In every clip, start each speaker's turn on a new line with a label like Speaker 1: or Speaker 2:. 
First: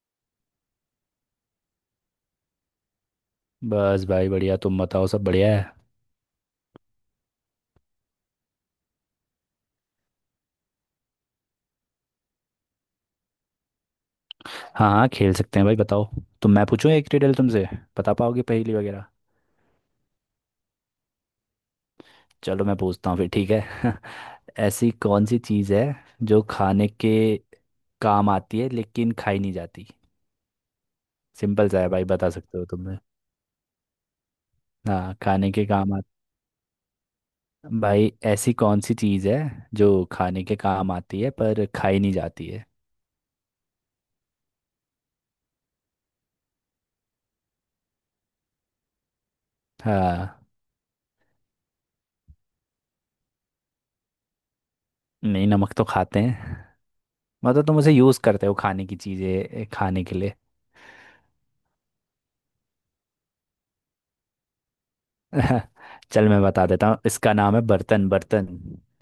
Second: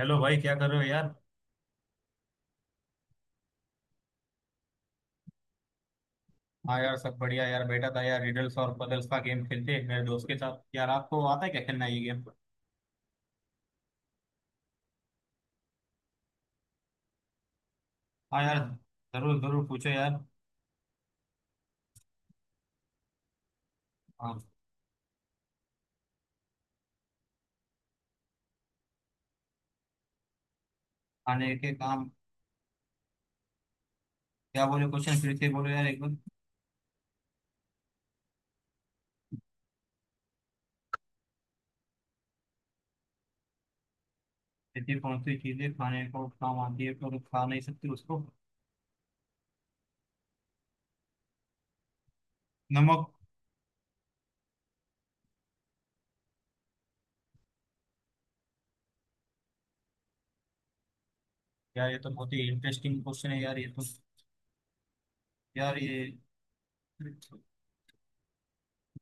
Speaker 1: Hello भाई, क्या कर रहे हो यार।
Speaker 2: बस भाई बढ़िया। तुम बताओ, सब बढ़िया है।
Speaker 1: हाँ यार सब बढ़िया यार, बैठा था यार रिडल्स और पजल्स का गेम खेलते हैं मेरे दोस्त के साथ। यार आपको आता है क्या खेलना ये गेम?
Speaker 2: हाँ हाँ, खेल सकते हैं भाई, बताओ। तो मैं पूछूं एक रिडल तुमसे, बता
Speaker 1: हाँ
Speaker 2: पाओगे
Speaker 1: यार,
Speaker 2: पहेली वगैरह?
Speaker 1: जरूर जरूर पूछो यार।
Speaker 2: चलो मैं पूछता हूँ फिर, ठीक है।
Speaker 1: हाँ
Speaker 2: ऐसी कौन सी चीज़ है जो खाने के काम आती है लेकिन खाई नहीं जाती।
Speaker 1: खाने
Speaker 2: सिंपल
Speaker 1: के
Speaker 2: सा है भाई,
Speaker 1: काम।
Speaker 2: बता सकते हो तुमने?
Speaker 1: क्या बोले?
Speaker 2: हाँ,
Speaker 1: क्वेश्चन फिर से
Speaker 2: खाने के
Speaker 1: बोलो यार
Speaker 2: काम
Speaker 1: एक
Speaker 2: आ,
Speaker 1: बार।
Speaker 2: भाई ऐसी कौन सी चीज़ है जो खाने के काम आती है पर खाई नहीं जाती है।
Speaker 1: ऐसी कौन सी चीजें खाने को काम आती है पर खा नहीं सकती उसको?
Speaker 2: हाँ।
Speaker 1: नमक।
Speaker 2: नहीं, नमक तो खाते हैं। मतलब तुम उसे यूज़ करते हो खाने की चीज़ें खाने के लिए।
Speaker 1: यार ये तो बहुत ही इंटरेस्टिंग क्वेश्चन है यार, ये तो। यार ये।
Speaker 2: चल मैं बता देता हूँ, इसका नाम है बर्तन। बर्तन,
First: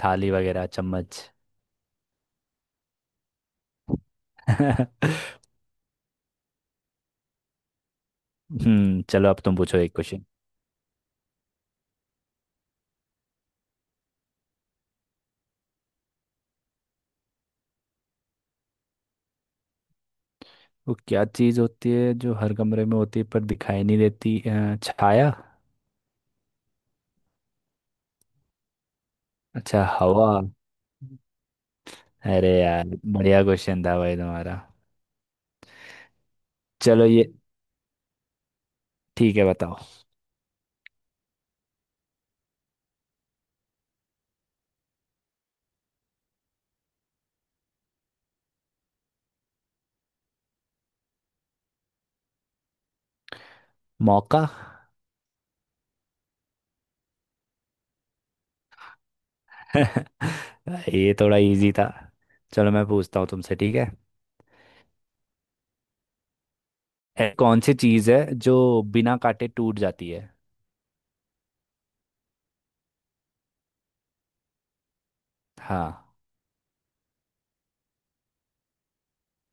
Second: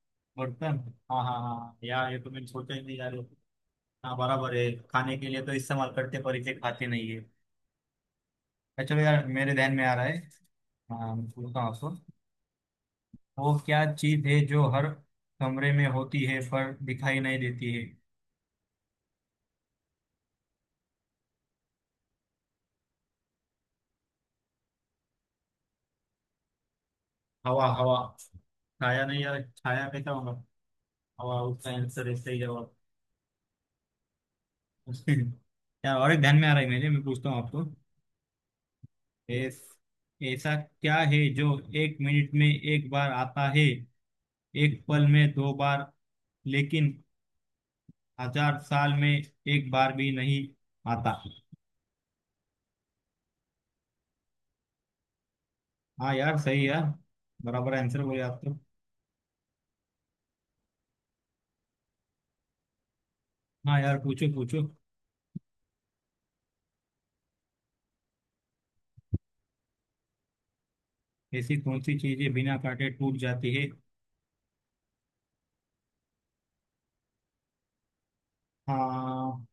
Speaker 2: थाली वगैरह,
Speaker 1: बर्तन। हाँ
Speaker 2: चम्मच।
Speaker 1: हाँ हाँ यार, ये तो मैंने सोचा ही नहीं यार। हाँ बराबर है,
Speaker 2: हम्म।
Speaker 1: खाने के लिए तो इस्तेमाल करते पर इसे खाते नहीं है। चलो यार,
Speaker 2: चलो अब
Speaker 1: मेरे
Speaker 2: तुम
Speaker 1: ध्यान
Speaker 2: पूछो
Speaker 1: में आ
Speaker 2: एक
Speaker 1: रहा है।
Speaker 2: क्वेश्चन।
Speaker 1: हाँ, मैं बोलता हूँ आपको। वो क्या चीज है जो हर कमरे में होती है पर दिखाई नहीं देती है?
Speaker 2: वो क्या चीज़ होती है जो हर कमरे में होती है पर दिखाई नहीं देती? छाया।
Speaker 1: हवा, हवा। छाया नहीं यार,
Speaker 2: अच्छा,
Speaker 1: छाया कैसा
Speaker 2: हवा।
Speaker 1: होगा। हवा उसका आंसर है, सही
Speaker 2: अरे
Speaker 1: जवाब।
Speaker 2: यार बढ़िया क्वेश्चन था भाई तुम्हारा।
Speaker 1: यार, और एक ध्यान में आ रहा है मेरे। मैं
Speaker 2: चलो ये
Speaker 1: पूछता हूँ आपको।
Speaker 2: ठीक है,
Speaker 1: एस,
Speaker 2: बताओ।
Speaker 1: ऐसा क्या है जो एक मिनट में एक बार आता है, एक पल में दो बार, लेकिन हजार साल में एक बार भी नहीं आता?
Speaker 2: मौका।
Speaker 1: हाँ यार, सही यार। बराबर आंसर बोले आप तो।
Speaker 2: ये थोड़ा इजी था। चलो मैं पूछता हूँ तुमसे, ठीक
Speaker 1: हाँ
Speaker 2: है।
Speaker 1: यार, पूछो पूछो।
Speaker 2: कौन सी चीज़ है जो बिना काटे टूट जाती है?
Speaker 1: ऐसी कौन सी चीजें बिना काटे टूट जाती है?
Speaker 2: हाँ।
Speaker 1: हाँ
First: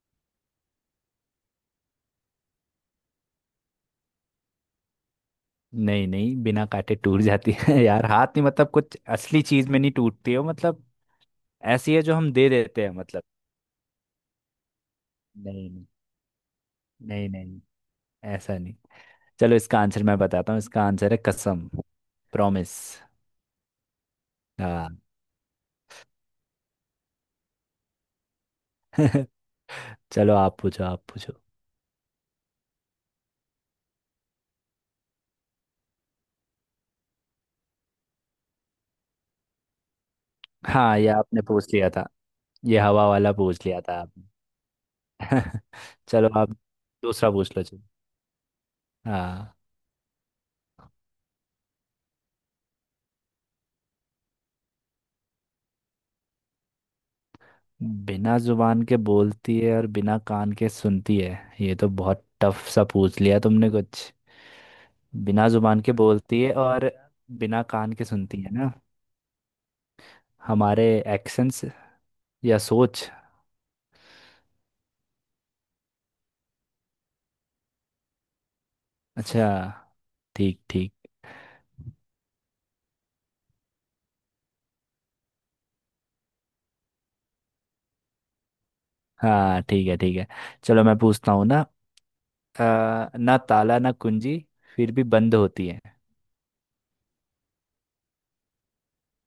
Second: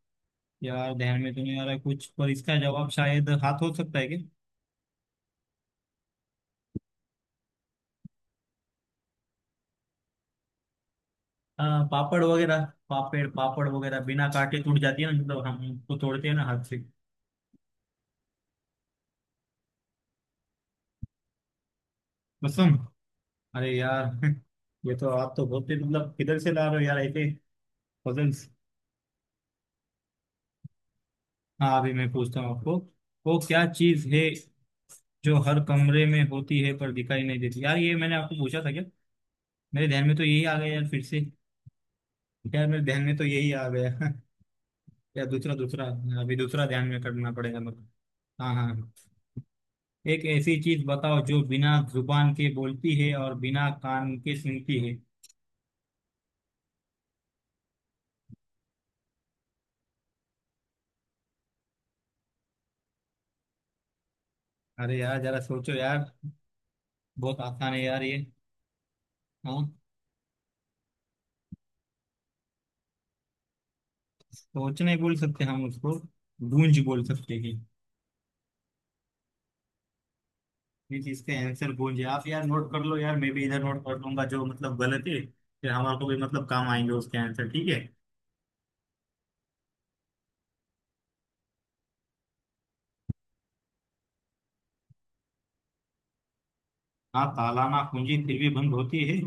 Speaker 1: यार, ध्यान में तो नहीं आ रहा है कुछ, पर इसका जवाब शायद हाथ हो सकता है क्या?
Speaker 2: नहीं नहीं, बिना काटे टूट जाती है। यार हाथ नहीं, मतलब कुछ असली चीज में नहीं टूटती हो मतलब। ऐसी है जो हम दे देते हैं मतलब।
Speaker 1: पापड़ वगैरह बिना काटे टूट जाती है ना, मतलब हम
Speaker 2: नहीं।
Speaker 1: उसको तोड़ते हैं ना हाथ से।
Speaker 2: नहीं नहीं नहीं। ऐसा नहीं। चलो इसका आंसर मैं बताता हूँ, इसका आंसर है कसम,
Speaker 1: कसम।
Speaker 2: प्रॉमिस।
Speaker 1: अरे यार
Speaker 2: हाँ।
Speaker 1: ये तो, आप तो बहुत ही मतलब किधर से ला रहे हो यार ऐसे। पजल्स।
Speaker 2: चलो आप पूछो, आप पूछो।
Speaker 1: हाँ, अभी मैं पूछता हूँ आपको। वो क्या चीज है जो हर कमरे में होती है पर दिखाई नहीं देती? यार ये मैंने आपको पूछा था क्या? मेरे ध्यान में तो यही आ गया यार
Speaker 2: हाँ,
Speaker 1: फिर
Speaker 2: ये
Speaker 1: से।
Speaker 2: आपने पूछ लिया था।
Speaker 1: यार,
Speaker 2: ये
Speaker 1: मेरे ध्यान
Speaker 2: हवा
Speaker 1: में तो
Speaker 2: वाला
Speaker 1: यही
Speaker 2: पूछ
Speaker 1: आ
Speaker 2: लिया था
Speaker 1: गया या दूसरा,
Speaker 2: आपने।
Speaker 1: दूसरा।
Speaker 2: चलो
Speaker 1: अभी
Speaker 2: आप,
Speaker 1: दूसरा ध्यान में
Speaker 2: दूसरा
Speaker 1: करना
Speaker 2: पूछ
Speaker 1: पड़ेगा
Speaker 2: लो
Speaker 1: मेरे
Speaker 2: चलो।
Speaker 1: को। हाँ हाँ हाँ।
Speaker 2: हाँ।
Speaker 1: एक ऐसी चीज बताओ जो बिना जुबान के बोलती है और बिना कान के सुनती है।
Speaker 2: बिना जुबान के बोलती है और बिना कान के सुनती है? ये तो बहुत टफ सा पूछ लिया तुमने कुछ।
Speaker 1: अरे यार, जरा
Speaker 2: बिना
Speaker 1: सोचो
Speaker 2: जुबान के
Speaker 1: यार।
Speaker 2: बोलती है और
Speaker 1: बहुत
Speaker 2: बिना
Speaker 1: आसान है
Speaker 2: कान
Speaker 1: यार
Speaker 2: के
Speaker 1: ये।
Speaker 2: सुनती है ना?
Speaker 1: हाँ।
Speaker 2: हमारे एक्शंस या सोच।
Speaker 1: सोच नहीं बोल सकते हम उसको। गूंज बोल सकते हैं।
Speaker 2: अच्छा, ठीक ठीक।
Speaker 1: ये चीज का आंसर गूंज है। आप यार नोट कर लो यार, मैं भी इधर नोट कर लूंगा जो मतलब गलत है। फिर हमारे को भी मतलब काम आएंगे उसके आंसर, ठीक है।
Speaker 2: हाँ ठीक है, ठीक है। चलो मैं पूछता हूँ ना। ना ताला ना कुंजी, फिर भी बंद होती है।
Speaker 1: हाँ, ताला ना पूंजी फिर भी बंद होती है।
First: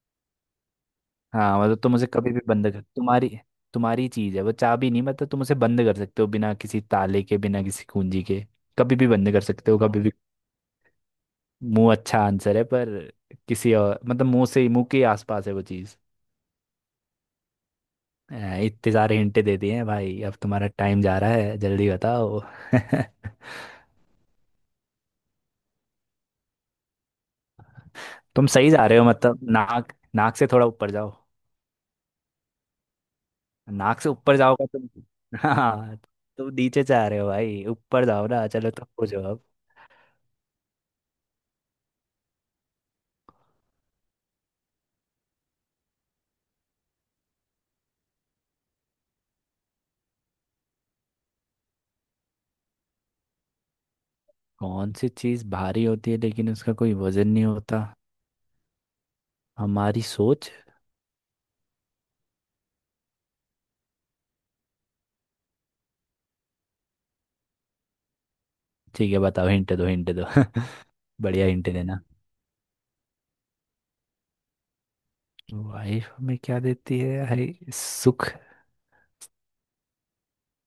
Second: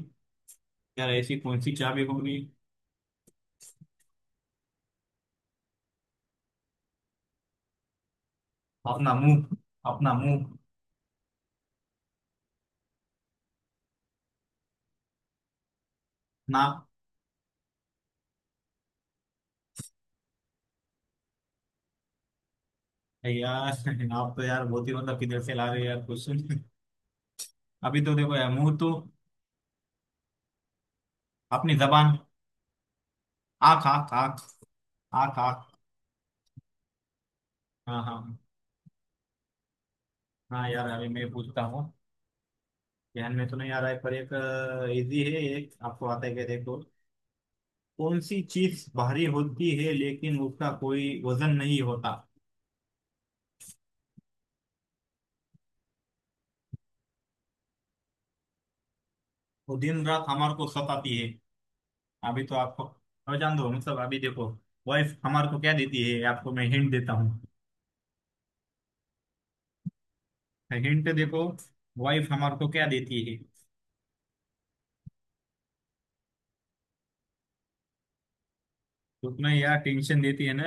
Speaker 1: यार ऐसी
Speaker 2: हाँ
Speaker 1: कौन सी
Speaker 2: मतलब तुम
Speaker 1: चाबी
Speaker 2: उसे कभी
Speaker 1: होगी?
Speaker 2: भी बंद कर, तुम्हारी तुम्हारी चीज है वो, चाबी नहीं, मतलब तुम उसे बंद कर सकते हो बिना किसी ताले के, बिना किसी कुंजी के। कभी भी
Speaker 1: अपना
Speaker 2: बंद कर
Speaker 1: मुंह,
Speaker 2: सकते हो, कभी भी।
Speaker 1: अपना मुंह।
Speaker 2: मुंह, अच्छा आंसर है पर किसी और मतलब, मुंह से मुंह के आसपास है वो चीज।
Speaker 1: ना।
Speaker 2: इतने सारे हिंटे दे दिए हैं भाई, अब तुम्हारा टाइम जा रहा है, जल्दी बताओ।
Speaker 1: है यार, आप तो यार बहुत ही मतलब किधर से ला रहे हो यार क्वेश्चन। अभी तो देखो
Speaker 2: तुम
Speaker 1: यार,
Speaker 2: सही
Speaker 1: मुंह
Speaker 2: जा
Speaker 1: तो।
Speaker 2: रहे हो मतलब, नाक, नाक से थोड़ा ऊपर जाओ।
Speaker 1: अपनी जबान। आख,
Speaker 2: नाक से
Speaker 1: आख, आख।
Speaker 2: ऊपर जाओगे तुम।
Speaker 1: आख, आख।
Speaker 2: हाँ। तुम नीचे जा रहे हो भाई,
Speaker 1: हाँ
Speaker 2: ऊपर जाओ
Speaker 1: हाँ
Speaker 2: ना। चलो तुम पूछो अब।
Speaker 1: हाँ। यार अभी मैं पूछता हूँ। ध्यान में तो नहीं आ रहा है पर एक इजी है एक। आपको आता है क्या देखो कौन सी चीज भारी होती है लेकिन उसका कोई वजन नहीं होता?
Speaker 2: कौन सी चीज़ भारी होती है लेकिन उसका कोई वजन नहीं होता?
Speaker 1: वो
Speaker 2: हमारी
Speaker 1: दिन रात
Speaker 2: सोच।
Speaker 1: हमारे को सताती है। अभी तो आपको और जान दो, मतलब अभी देखो। वाइफ हमारे को क्या देती है? आपको मैं हिंट देता हूँ।
Speaker 2: ठीक है बताओ, हिंट दो हिंट दो।
Speaker 1: हिंट देखो।
Speaker 2: बढ़िया हिंट देना।
Speaker 1: वाइफ हमारे को क्या देती है?
Speaker 2: वाइफ हमें क्या देती है भाई? सुख?
Speaker 1: सुख में यार टेंशन देती है ना।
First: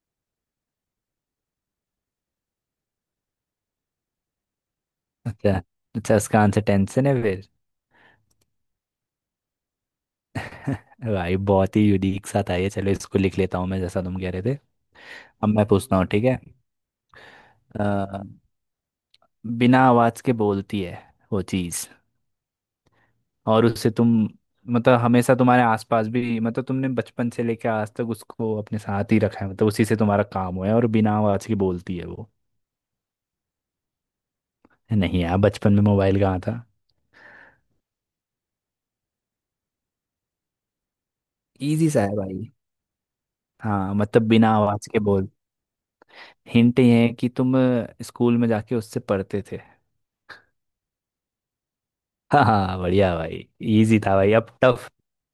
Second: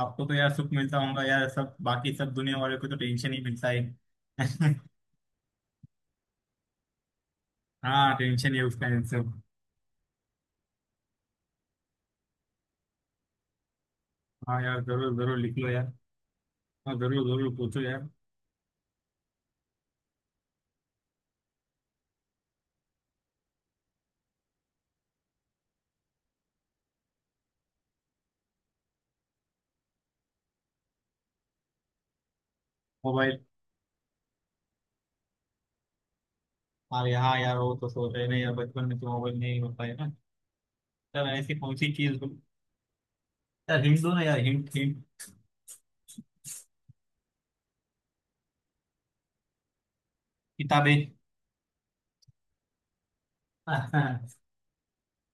Speaker 1: आपको तो यार सुख मिलता होगा यार, सब बाकी सब दुनिया वाले को तो टेंशन ही मिलता है।
Speaker 2: अच्छा, अच्छा इसका आंसर टेंशन है।
Speaker 1: हाँ, टेंशन ही है उसका आंसर।
Speaker 2: भाई बहुत ही यूनिक सा था ये, चलो इसको लिख लेता हूँ मैं जैसा तुम कह रहे थे।
Speaker 1: हाँ यार, जरूर जरूर
Speaker 2: अब
Speaker 1: लिख
Speaker 2: मैं
Speaker 1: लो यार।
Speaker 2: पूछता हूँ, ठीक है।
Speaker 1: हाँ, जरूर जरूर पूछो यार।
Speaker 2: अ, बिना आवाज के बोलती है वो चीज, और उससे तुम मतलब हमेशा तुम्हारे आसपास भी, मतलब तुमने बचपन से लेकर आज तक उसको अपने साथ ही रखा है, मतलब उसी से तुम्हारा काम हुआ है, और बिना आवाज के बोलती है वो।
Speaker 1: मोबाइल।
Speaker 2: नहीं यार, बचपन में मोबाइल कहाँ था।
Speaker 1: अरे हाँ, यहाँ यार वो तो सोच रहे ना यार, बचपन में तो मोबाइल नहीं होता है ना। यार ऐसी कौन
Speaker 2: इजी
Speaker 1: सी
Speaker 2: सा है
Speaker 1: चीज।
Speaker 2: भाई।
Speaker 1: यार
Speaker 2: हाँ
Speaker 1: हिंट दो ना
Speaker 2: मतलब
Speaker 1: यार,
Speaker 2: बिना
Speaker 1: हिंट
Speaker 2: आवाज के
Speaker 1: हिंट।
Speaker 2: बोल। हिंट ये है कि तुम स्कूल में जाके उससे पढ़ते थे।
Speaker 1: किताबें
Speaker 2: हाँ हाँ, बढ़िया भाई। इजी था
Speaker 1: हाँ।
Speaker 2: भाई, अब टफ।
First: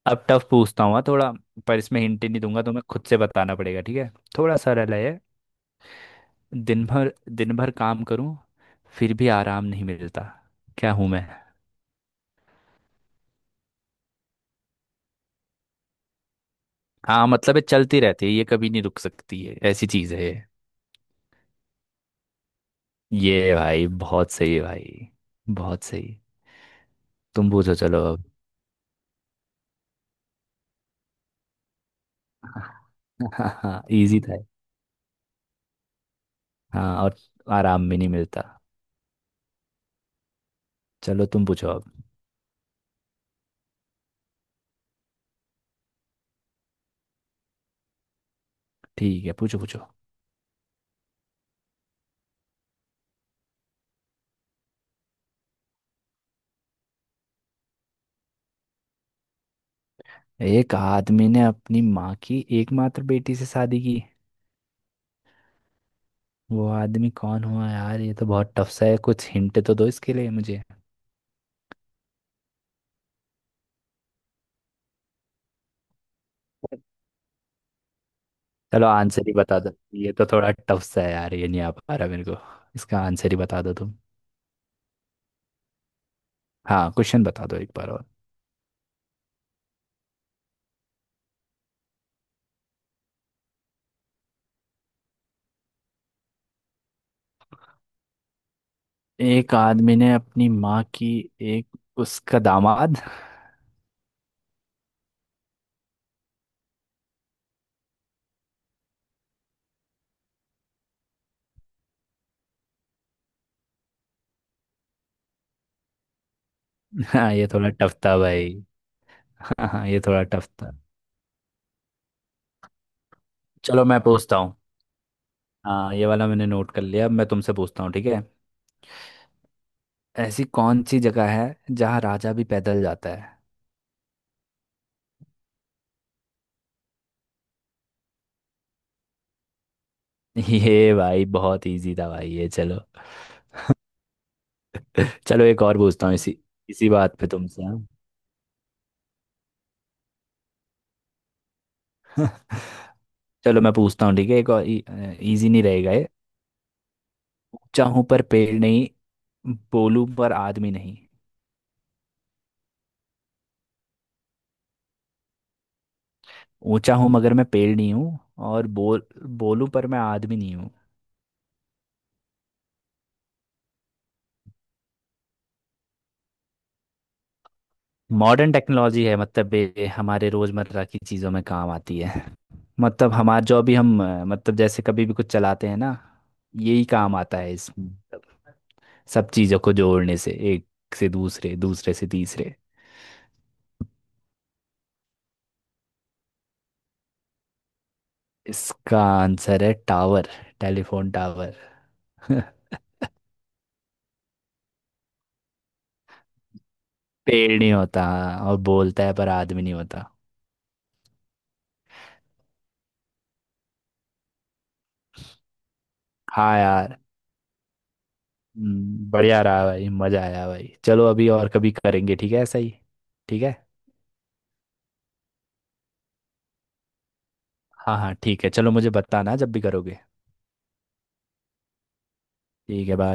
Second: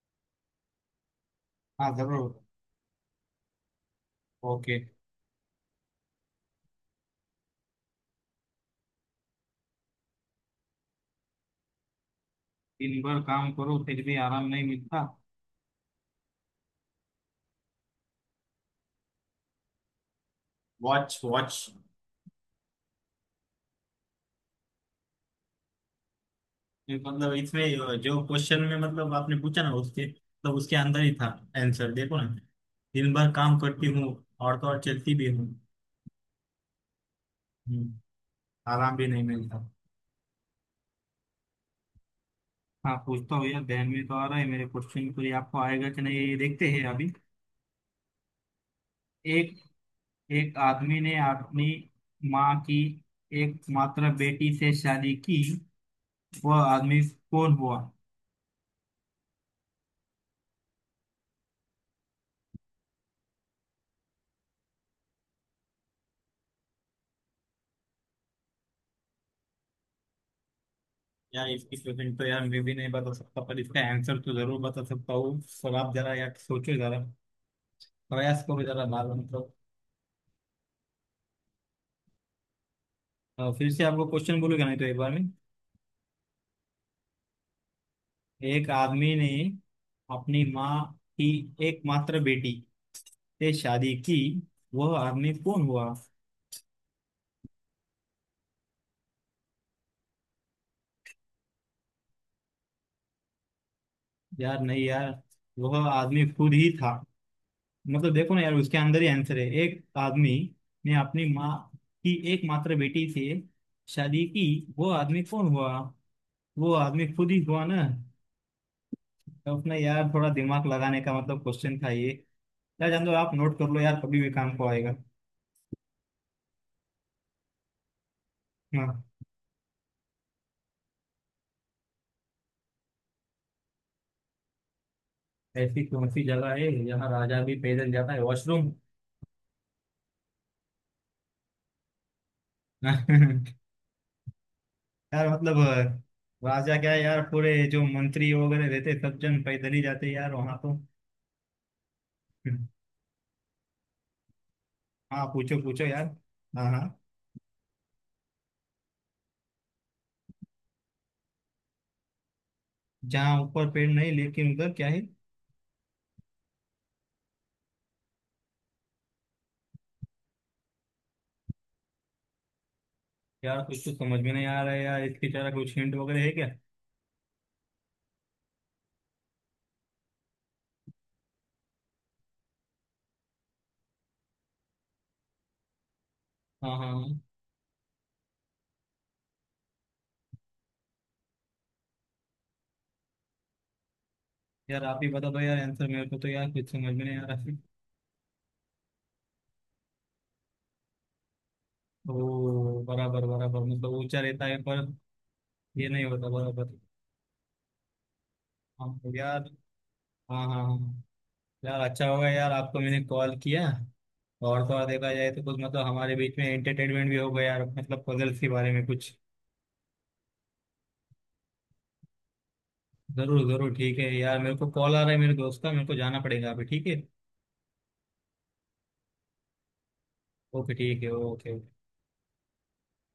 Speaker 2: अब टफ पूछता हूँ हाँ, थोड़ा। पर इसमें हिंट
Speaker 1: जरूर।
Speaker 2: नहीं दूंगा, तुम्हें खुद से बताना पड़ेगा, ठीक है। थोड़ा
Speaker 1: ओके।
Speaker 2: सरल है ये। दिन भर, दिन भर काम करूँ, फिर भी आराम नहीं मिलता, क्या हूँ मैं?
Speaker 1: दिन भर काम करो फिर भी आराम नहीं मिलता।
Speaker 2: हाँ मतलब ये चलती रहती है, ये कभी नहीं रुक सकती है, ऐसी चीज है ये।
Speaker 1: Watch, watch.
Speaker 2: ये भाई बहुत सही है भाई, बहुत सही।
Speaker 1: ये मतलब,
Speaker 2: तुम पूछो
Speaker 1: इसमें
Speaker 2: चलो
Speaker 1: जो
Speaker 2: अब।
Speaker 1: क्वेश्चन में मतलब आपने पूछा ना, उसके मतलब उसके अंदर ही था। आंसर देखो ना। दिन भर
Speaker 2: हाँ
Speaker 1: काम
Speaker 2: हाँ,
Speaker 1: करती हूँ।
Speaker 2: इजी था ये।
Speaker 1: और तो और चलती भी हूँ।
Speaker 2: हाँ, और आराम
Speaker 1: हम्म,
Speaker 2: भी नहीं मिलता।
Speaker 1: आराम भी नहीं मिलता।
Speaker 2: चलो तुम पूछो अब।
Speaker 1: हाँ, पूछता हूँ यार, ध्यान में तो आ रहा है मेरे क्वेश्चन को, ये आपको आएगा कि नहीं ये देखते हैं अभी।
Speaker 2: ठीक है, पूछो
Speaker 1: एक
Speaker 2: पूछो।
Speaker 1: एक आदमी ने अपनी माँ की एकमात्र बेटी से शादी की, वह आदमी कौन हुआ?
Speaker 2: एक आदमी ने अपनी माँ की एकमात्र बेटी से शादी की, वो आदमी कौन हुआ? यार ये तो बहुत टफ सा है, कुछ हिंट तो दो इसके लिए मुझे।
Speaker 1: यार इसकी क्वेश्चन तो यार मैं भी नहीं बता सकता, पर इसका आंसर तो जरूर बता सकता हूँ। और आप जरा यार सोचो जरा। प्रयास करो जरा,
Speaker 2: चलो
Speaker 1: बाल
Speaker 2: आंसर ही
Speaker 1: मतलब।
Speaker 2: बता दो, ये तो थोड़ा टफ सा है यार, ये नहीं आ पा रहा मेरे को। इसका आंसर ही बता
Speaker 1: फिर
Speaker 2: दो
Speaker 1: से
Speaker 2: तुम।
Speaker 1: आपको क्वेश्चन बोलूंगा नहीं तो एक बार में।
Speaker 2: हाँ क्वेश्चन बता दो एक बार और।
Speaker 1: एक आदमी ने अपनी माँ की एकमात्र बेटी से शादी की, वह आदमी कौन हुआ?
Speaker 2: एक आदमी ने अपनी माँ की एक, उसका दामाद।
Speaker 1: यार नहीं यार। वह आदमी खुद ही था। मतलब देखो ना यार, उसके अंदर ही आंसर है। एक आदमी ने अपनी माँ की एकमात्र बेटी से शादी की, वो आदमी कौन हुआ? वो आदमी खुद
Speaker 2: हाँ
Speaker 1: ही
Speaker 2: ये
Speaker 1: हुआ
Speaker 2: थोड़ा
Speaker 1: ना।
Speaker 2: टफ था भाई।
Speaker 1: तो
Speaker 2: हाँ
Speaker 1: अपना
Speaker 2: हाँ, ये
Speaker 1: यार
Speaker 2: थोड़ा
Speaker 1: थोड़ा
Speaker 2: टफ
Speaker 1: दिमाग
Speaker 2: था।
Speaker 1: लगाने का मतलब क्वेश्चन था ये। यार जान दो, आप नोट कर लो
Speaker 2: चलो
Speaker 1: यार,
Speaker 2: मैं
Speaker 1: कभी भी
Speaker 2: पूछता हूँ।
Speaker 1: काम को आएगा।
Speaker 2: हाँ ये वाला मैंने नोट कर लिया, अब मैं तुमसे पूछता हूँ, ठीक है।
Speaker 1: हाँ।
Speaker 2: ऐसी कौन सी जगह है जहाँ राजा भी पैदल जाता है?
Speaker 1: ऐसी कौन सी जगह है जहाँ राजा भी पैदल जाता है? वॉशरूम।
Speaker 2: ये भाई बहुत इजी था भाई ये, चलो।
Speaker 1: यार
Speaker 2: चलो
Speaker 1: मतलब
Speaker 2: एक और पूछता हूँ इसी,
Speaker 1: राजा
Speaker 2: इसी
Speaker 1: क्या है
Speaker 2: बात
Speaker 1: यार,
Speaker 2: पे
Speaker 1: पूरे
Speaker 2: तुमसे
Speaker 1: जो
Speaker 2: हाँ।
Speaker 1: मंत्री वगैरह रहते हैं, सब जन पैदल ही जाते हैं यार वहां तो।
Speaker 2: चलो मैं पूछता हूँ, ठीक है एक और,
Speaker 1: हाँ,
Speaker 2: इजी
Speaker 1: पूछो
Speaker 2: नहीं
Speaker 1: पूछो
Speaker 2: रहेगा
Speaker 1: यार।
Speaker 2: ये।
Speaker 1: हाँ हाँ।
Speaker 2: ऊंचा हूँ पर पेड़ नहीं, बोलूं पर आदमी नहीं।
Speaker 1: जहाँ ऊपर पेड़ नहीं, लेकिन उधर क्या है?
Speaker 2: ऊंचा हूँ मगर मैं पेड़ नहीं हूँ, और बोल, बोलूं पर मैं आदमी नहीं हूँ।
Speaker 1: यार कुछ तो समझ में नहीं आ रहा है यार, इसकी तरह कुछ हिंट वगैरह है क्या?
Speaker 2: मॉडर्न टेक्नोलॉजी है, मतलब ये हमारे रोज़मर्रा की चीज़ों में काम आती है। मतलब हमारा जो भी हम मतलब जैसे कभी भी कुछ चलाते हैं ना,
Speaker 1: हाँ
Speaker 2: यही
Speaker 1: हाँ
Speaker 2: काम
Speaker 1: हाँ।
Speaker 2: आता है इस। सब चीज़ों को जोड़ने से, एक से दूसरे, दूसरे से तीसरे।
Speaker 1: यार आप ही बता दो यार आंसर, मेरे को तो यार कुछ समझ में नहीं आ रहा है।
Speaker 2: इसका आंसर है टावर, टेलीफोन टावर।
Speaker 1: ओ, बराबर बराबर, मतलब ऊंचा रहता है पर ये नहीं होता बराबर।
Speaker 2: पेड़ नहीं होता हाँ, और बोलता
Speaker 1: हाँ
Speaker 2: है पर
Speaker 1: यार।
Speaker 2: आदमी नहीं होता।
Speaker 1: हाँ हाँ हाँ। यार अच्छा होगा यार, आपको मैंने कॉल किया। और तो और, देखा जाए तो कुछ मतलब हमारे बीच में
Speaker 2: हाँ यार।
Speaker 1: एंटरटेनमेंट भी हो गया यार, मतलब पजल्स के बारे में कुछ।
Speaker 2: बढ़िया रहा भाई, मज़ा आया भाई, चलो अभी और कभी करेंगे ठीक है, ऐसा ही।
Speaker 1: जरूर
Speaker 2: ठीक है।
Speaker 1: जरूर, ठीक है यार, मेरे को कॉल आ रहा है मेरे दोस्त का, मेरे को जाना पड़ेगा अभी, ठीक है।
Speaker 2: हाँ हाँ ठीक है, चलो मुझे बताना जब भी करोगे।
Speaker 1: ओके ठीक है ओके।
Speaker 2: ठीक है, बाय।